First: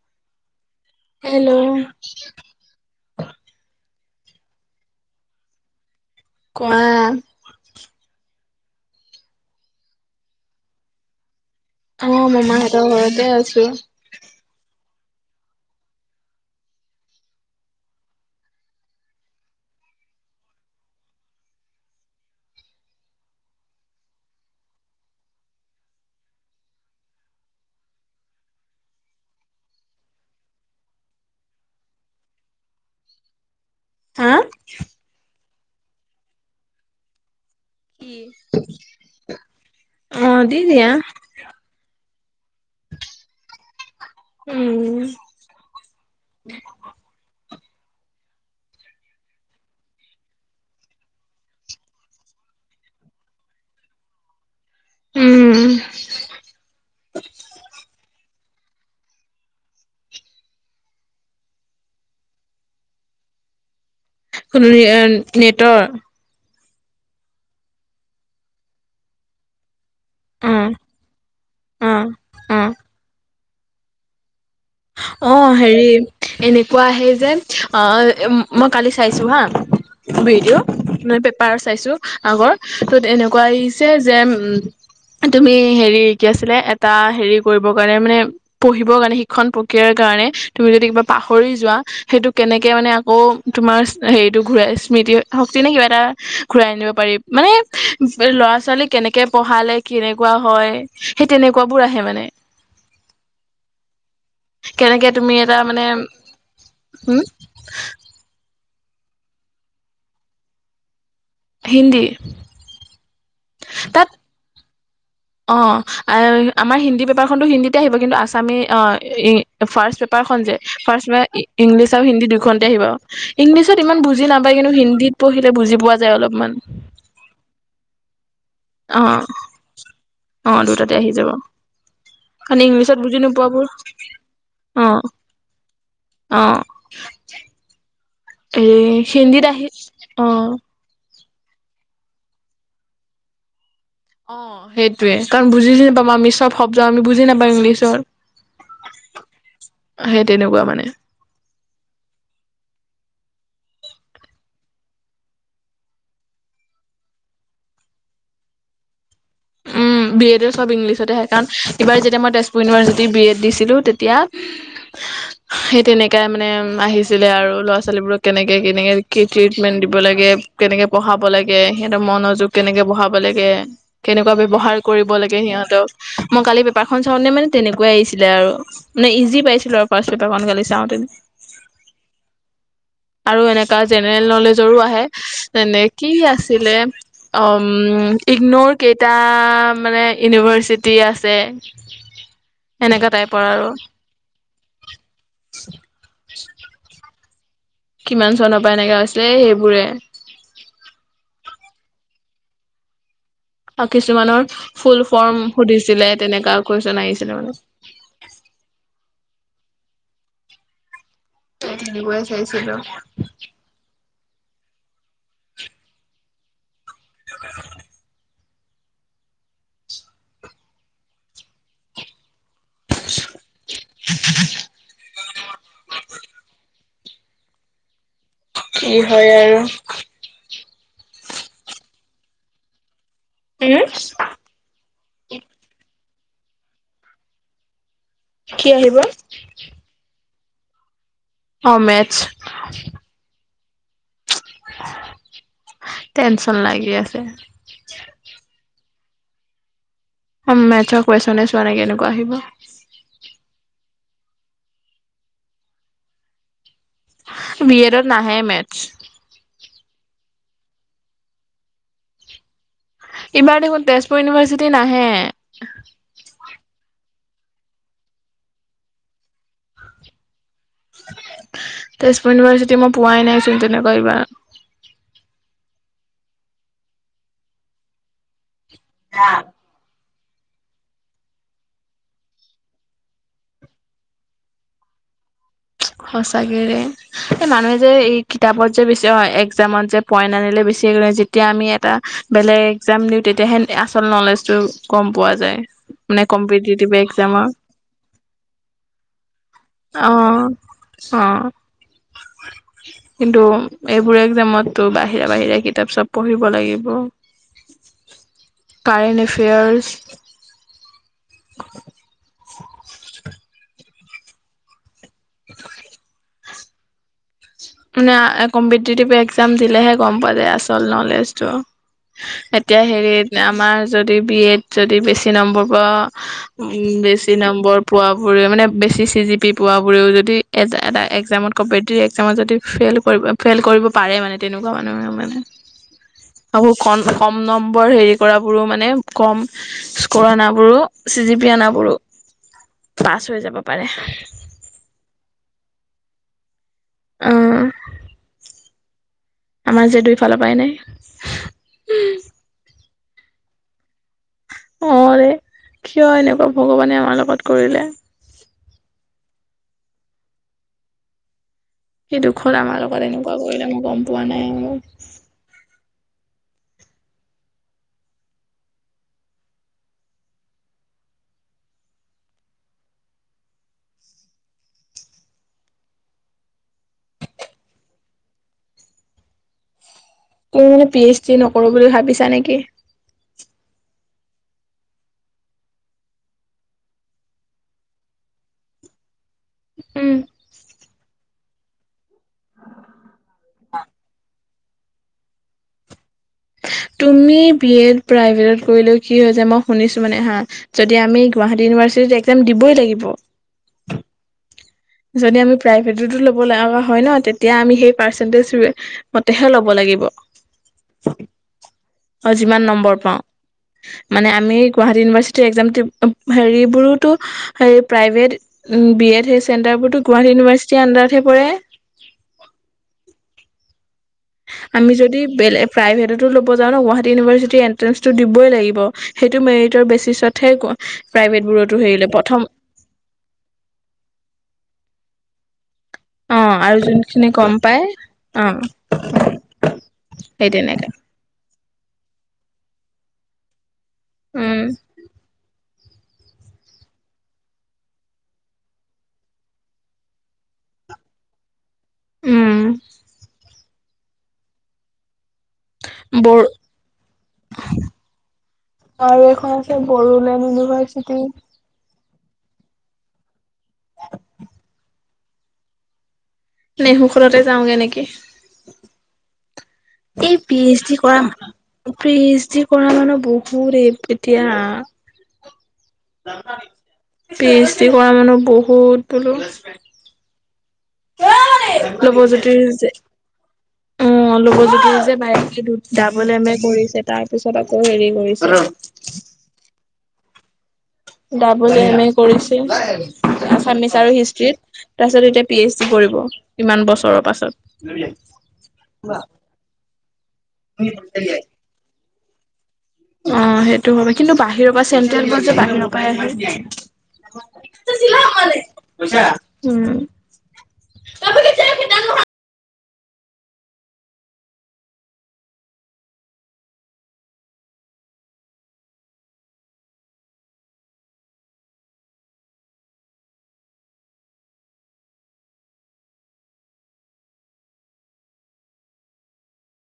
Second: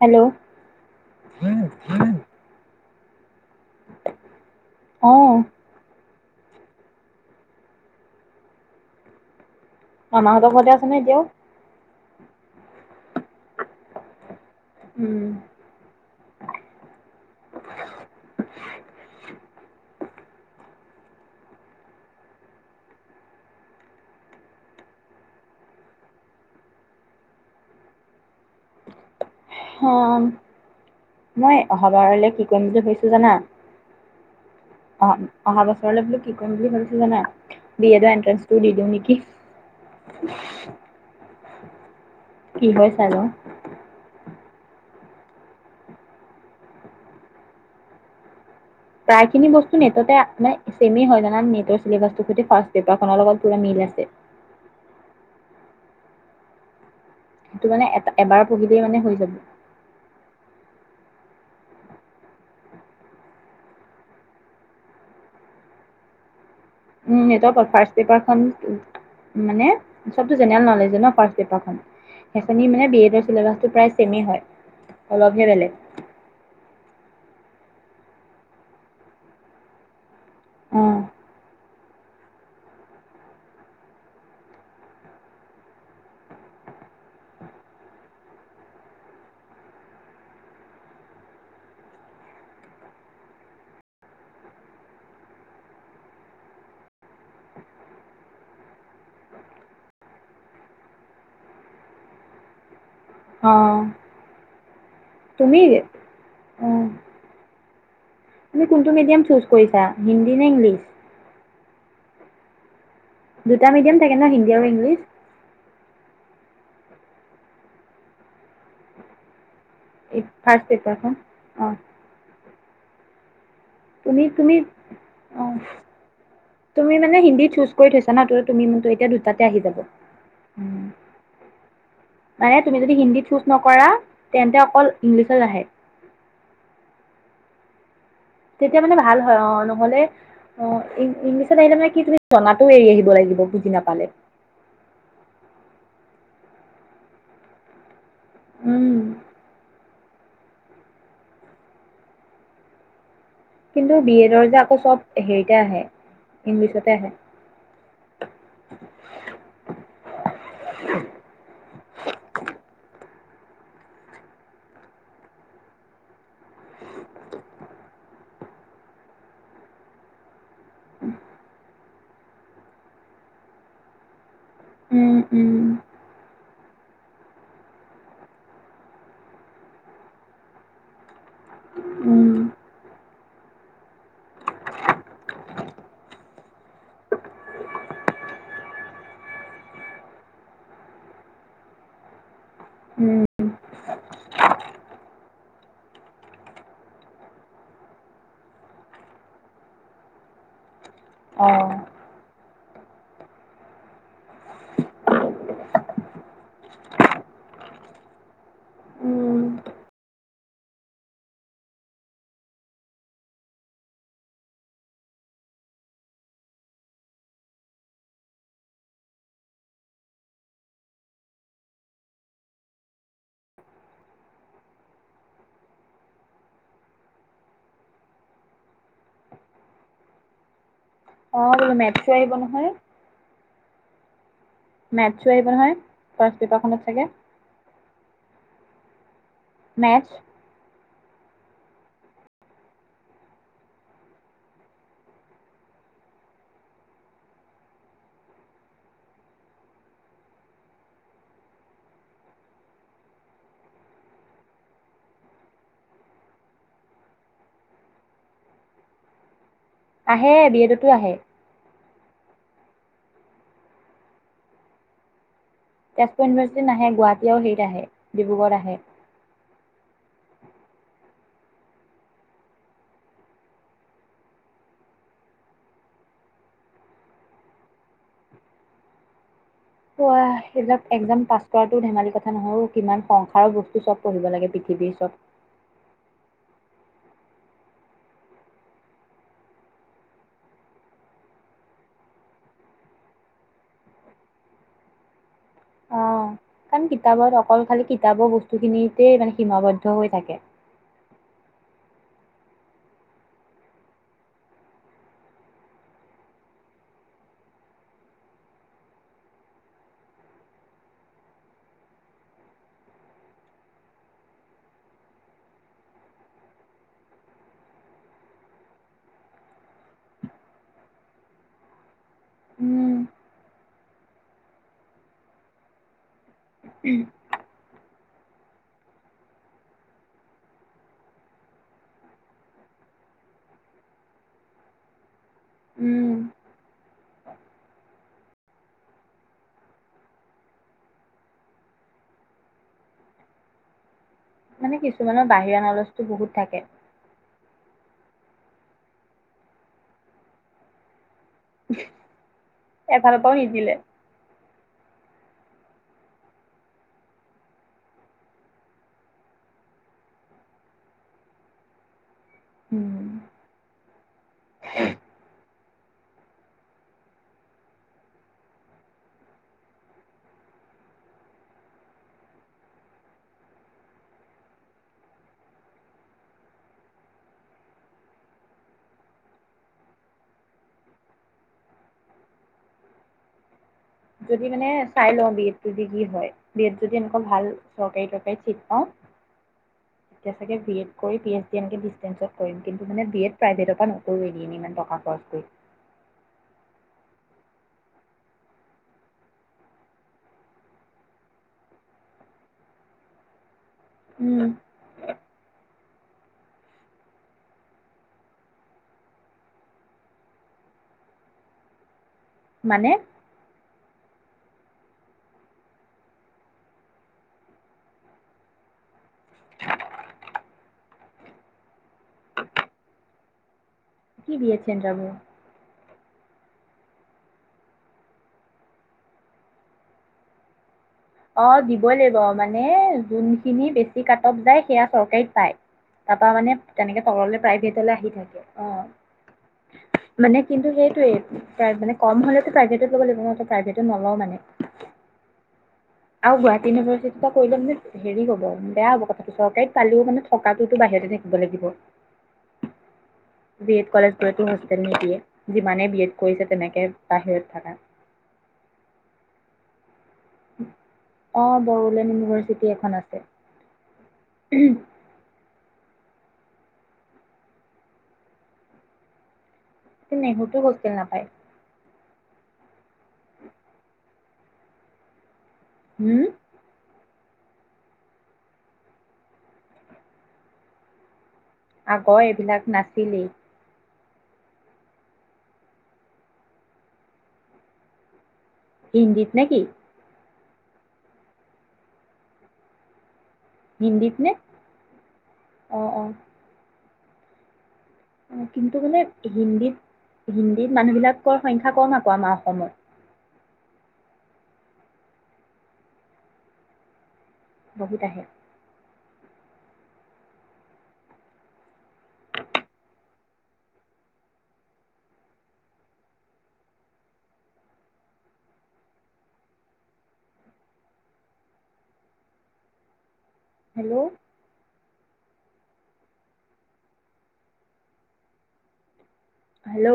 Hello, hello, অহ ', কোৱা? মামাহঁতৰ ঘৰতে আছা নে এতিয়াও? অহ', মামাহতঁৰ ঘৰতে আছো। উম', [inaudible] হম মই অহাবাৰলে কি কৰিম বুলি ভাবিছোঁ জানা? হা অ'। অহা বছৰলৈ বোলো কি কৰিম বুলি ভাবিছোঁ জানা। বি কি? এডৰ এণ্ট্ৰেঞ্চটো দি দিওঁ নেকি? অ', দি দিয়া। কি হয় চাই ল‌ওঁ। উম। প্ৰায় খিনি বস্তু নেটতে আছে চেমেই হয় জানানে, নেটৰ চিলেবাছটোৰ সৈতে ফাৰ্ষ্ট পেপাৰখনৰ লগত পুৰা মিল আছে। উম। সেইটো মানে এটা এবাৰত। পঢ়িলেই মানে হৈ যাব। কোনো নেটৰ? উম নেটৰ ফাৰ্ষ্ট পেপাৰখন মানে। চবতো অ জেনেৰেল ন'লেজে ন' ফাৰ্ষ্ট পেপাৰখন অ অ সেইখনি মানে বি এডৰ চিলেবাচ। দুটাই চে মেই হয়। অলপহে অ', বেলেগ হেৰিত এনেকুৱা আহে যে। অ', মই কালি চাইছো হা। ভিডিঅ' নহয় পেপাৰ চাইছোঁ। আগৰ তত এনেকুৱা আহিছে যে উম তুমি হেৰি কি আছিলে এটা হেৰি কৰিবৰ কাৰণে মানে পঢ়িবৰ কাৰণে শিক। শিক্ষণ প্ৰক্ৰিয়াৰ কাৰণে তুমি যদি কিবা পাহৰি যোৱা, সেইটো কেনেকে মানে আকৌ তোমাৰ হেৰিটো ঘূৰাই স্মৃতি শক্তি নে কিবা এটা ঘূৰাই আনিব পাৰি নে। মানে, ল'ৰা-ছোৱালী কেনেকে পঢ়ালে কেনেকুৱা হয়, সেই তেনেকুৱাবোৰ আহে মানে। অ অ কেনেকে? তুমি এটা মানে। অ', হুম। তুমি কোনটো মিডিয়াম চুজ কৰিছা হিন্দী নে ইংলিছ? হিন্দী। দুটা মিডিয়াম তাত থাকে ন' হিন্দী আৰু ইংলিছ? অ আমাৰ হিন্দী পেপাৰখনতো হিন্দীতে আহিব কিন্তু আছামী অ এ ফাৰ্ষ্ট পেপাৰ খন যে ফাৰ্ষ্ট এ অ', ইংলিছ আৰু হিন্দী কনতে আহিব ইংলিছত ইমান তুমি বুজি তুমি নাপায় কিন্তু হিন্দীত পঢ়িলে অ', বুজি পোৱা যায় অলপমান তুমি মানে হিন্দী চুজ কৰি থৈছা ন তো তুমি ম অ এতিয়া দুটাতে আহি যাব অ উম দুটাতে আহি যাব মানে কাৰণ তুমি যদি ইংলিছত বুজি হিন্দী চুজ নোপোৱাবোৰ নকৰা তেন্তে অ অকল ইংলিছত আহে অ হেৰি তেতিয়া মানে ভাল হয় হিন্দীত অ আহি নহ'লে অ ইংলিছত আহিলে মানে কি তুমি জনাতো এৰি আহিব লাগিব বুজি নাপা অ সেইটোয়ে কাৰণ বুজি চু নাপাব আমি চব শব্দ আমি বুজি নাপাওঁ ইংলিছত উম, সেই তেনেকুৱা মানে, কিন্তু বি-এডৰ যে আকৌ চব হেৰিতে আহে, ইংলিছতে আহে। উম, বি -এডো চব ইংলিছতহে হয় কাৰণ এইবাৰ যেতিয়া মই তেজপুৰ ইউনিভাৰ্চিটিৰ বি - এড, দিছিলো তেতিয়া সেই তেনেকাই মানে আহিছিলে আৰু ল'ৰা ছোৱালীবোৰক কেনেকে- কেনেকে কি ট্ৰিটমেণ্ট দিব লাগে, কেনেকে পঢ়াব লাগে সিহঁতৰ মনোযোগ কেনেকে বঢ়াব লাগে।, কেনেকুৱা ব্যৱহাৰ কৰিব উম, লাগে উম, সিহঁতক, মই কালি, পেপাৰ খন চাওঁতে মানে তেনেকুৱাই আহিছিলে আৰু মানে ইজি পাইছিলো আৰু ফাষ্ট পেপাৰখন মেলি চাওঁতে, উম। আৰু এনেকুৱা জেনেৰেল নলেজৰো আহে যেনে কি আছিলে ইগনৰ কেইটা মানে ইউনিভাৰ্চিটি আছে এনেকা উম, টাইপৰ আৰু, [unintelligible] কিমান চণৰ পৰা এনেকা হৈছিলে এই সেইবোৰে। অহ, কিছুমানৰ ফুল -ফৰ্ম সুধিছিলে, তেনেকা কুৱেশন আহিছিল মানে। অ', [unintelligible] [unintelligible] [unintelligible] এই হয় আৰু অ', বোলো মেটচো আহিব নহয়? উম,? মেটছো আহিব নহয়? ফাৰ্ষ্ট পেপাৰখনত থাকে। কি আহিব? মেথছ অ', মেটচ টেনচন লাগি আছে। অ, ' মেটছৰ কুৱেছনে চোৱা নাই কেনেকুৱা আহিব। বি -এডট নাহে মেটচ । আহে বিয়েডতো আহে। এইবাৰ দেখোন তেজপুৰ ইউনিভাৰ্চিটি নাহে। তেজপুৰ ইউনিভাৰ্চি নাহে গুৱাহ, এতিয়াও হেৰিট আহে ডিব্ৰুগড় আহে। তেজপুৰ ইউনিভাৰ্চিটি মই পোৱাই নাইচোন তেনেকুৱা এইবাৰ, আঃ পোৱা সেইবিলাক এক্জাম পাছ কৰাটো ধেমালি কথা নহয়, কিমান সংসাৰৰ বস্তু চব পঢ়িব লাগে পৃথিৱীৰ চব। সচাকেৰে এই মানুহে যে, এই কিতাপত যে বেছি একজামত যে পইণ্ট আনিলে বেছি যেতিয়া আমি এটা বেলেগ একজাম দিওঁ, তেতিয়াহে আচল নলেজটো গম পোৱা যায়। মানে অ', কাৰণ কম্পিটিটিভ কিতাপত এক্জামৰ অকল খালি কিতাপৰ বস্তুখিনিতেই মানে সীমাবদ্ধ অ হৈ থাকে। অ ', কিন্তু এইবোৰ একজামতটো বাহিৰা- -বাহিৰা কিতাপ চব পঢ়িব লাগিব কাৰেন্ট এফেয়াৰ্চ [inaudible] কম্পিতিতিভ একজাম দিলেহে গম পোৱা যায় আচল নলেজটো। এতিয়া উম, হেৰিত বিএডট যদি বেছি নম্বৰ পাও, বেছি নম্বৰ পোৱা বোৰে মানে বেছি চি - জি-পি পোৱা বোৰেও যদি এটা একজামত কম্পেতেটিভ একজামত যদি, ফেইল কৰিব, ফেইল কৰিব পাৰে মানে তেনেকুৱা মানুহে মানে উম, বহুত কম -কম নম্বৰ হেৰি কৰাবোৰো মানে কম -স্কৰ আনাবোৰো চি জি পি আনাবোৰো পাছ হৈ যাব পাৰে। মানে কিছুমানৰ বাহিৰা নলেজটো বহুত থাকে। অ আমাৰ যে দুইফালৰ পৰাই নাই। এফালৰ পৰাও নিদিলে! অ ৰে কিয় এনেকুৱা ভগৱানে আমাৰ লগত কৰিলে। সেই দুখৰ আমাৰ লগৰ উম। এনেকুৱা কৰিলে মই গম পোৱা নাই তেওঁ মানে পি এইচ ডি নকৰো বুলি ভাবিছা নেকি? যদি মানে চাই লওঁ বি এডটো ডিগ্ৰী হয় বি এড যদি এনেকুৱা ভাল চৰকাৰী দৰকাৰীত ছিট পাওঁ উম, তেতিয়া চাগে বি এড কৰি পি এইচ ডি এনেকে ডিচষ্টেঞ্চত কৰিম কিন্তু মানে বি এড প্ৰাইভেটৰ পৰা নকৰোঁ এদিন ইমান টকা খৰচ কৰি। তুমি বিএড প্ৰইভিটত কি মই শুনিছো মানে হা যদি আমি গগুৱাহাটী ইউনিভাৰ্চিটি দিবই লাগিব? উম যদি আমি প্ৰায সেইটো ল'ব আমাৰ হয় ন তেতিয়া আমি সেই পাৰন্টেট ৰমতে লব লাগিব অ যিমান মানে নম্বৰ পাওঁ। মানে আমি গুৱাহাটী ইউনিভাৰ্চিটিৰ একয়াম হেৰিবোৰোতো প্ৰাইভেট বিএড সই চেণ্টাৰবোৰো গুৱাহাটী ইউনিভাৰ্চিটিৰ আডাৰতহে পৰে! কি দিয়ে আমি চেণ্টাৰবোৰ যদি বেলেগ প্ৰাইভেটতো ল'ব যাওঁ ন গুৱাহাটী ইউনিভাৰ্চিটিৰ এণ্ট্ৰেঞ্চটো দিবই লাগিব সেইটো মেৰিটৰ বেচিছতহে অ প্ৰাইভেটবোৰতো দিবই হেৰিলে লাগিব প্ৰথম মানে যোনখিনি বেছি কাট অফ যায় সেয়া চৰকাৰীত পাই। তাৰপা অ মানে আৰু তেনেকে যোনখিনি তললে গম প্ৰাই পাই ভেটলৈ আহি থাকে অ মানে সেই কিন্তু তেনেকে সেইটোৱেই পাৰচেন্টি কম হলেতো প্ৰইভেত লব লাগিব নহ! নলওঁ মানে? উম আৰু গুৱাহাটী ইউনিভাৰ্চিটি কৰিলে মানে হেৰি হ'ব বেয়া হ'ব কথাটো চৰকাৰীত পালেও মানে থকাটোতো বাহিৰতে থাকিব লাগিব। উম বি এড কলেজ গলে তো হোষ্টেল নিদিয়ে! যিমানেই বি এড বৰ কৰিছে তেনেকে বাহিৰত থকা আৰু এখন আছে বড়োলেণ্ড ইউনিভাৰ্চিট, ডিব্ৰুগড় ইউনিভাৰ্চিটি এখন আছে। নে হওনতে যাওঁগে নেকি? কিন্তু এই নেহৰুতো পি এইচ হোষ্টেল ডি কৰা নাপায় ফিচ যিকোনো মানুহ বহুত এই এতিয়া হম পি এইচ ডি কৰা মানুহ বহুত বোলো আগৰ এইবিলাক যে নাছিলেই উ লৱজ্যোতিৰ যে বায়ে দাবোল এম এ কৰিছে তাৰ পিছত আকৌ হেৰি কৰিছে হিন্দীত নেকি ডাবোল এম এ কৰিছিল আছামিচ হিন্দীত আৰু নে হিষ্ট্ৰত তাৰ পিছত এতিয়া পি এইচ অ ডি অ কৰিব কিমান বছৰ তৰৰ পাছত অ কিন্তু মানে হিন্দীত, হিন্দীত মানুহ বিলাকৰ সংখ্যা কম আক আমাৰ অসমত অ সেইটো হয়। কিন্তু, বাহিৰৰ পৰা চেণ্ট্ৰেল বছ যে বাহিৰৰ পৰাহে আহে। বহুত আহে। [unintelligible] Hello hello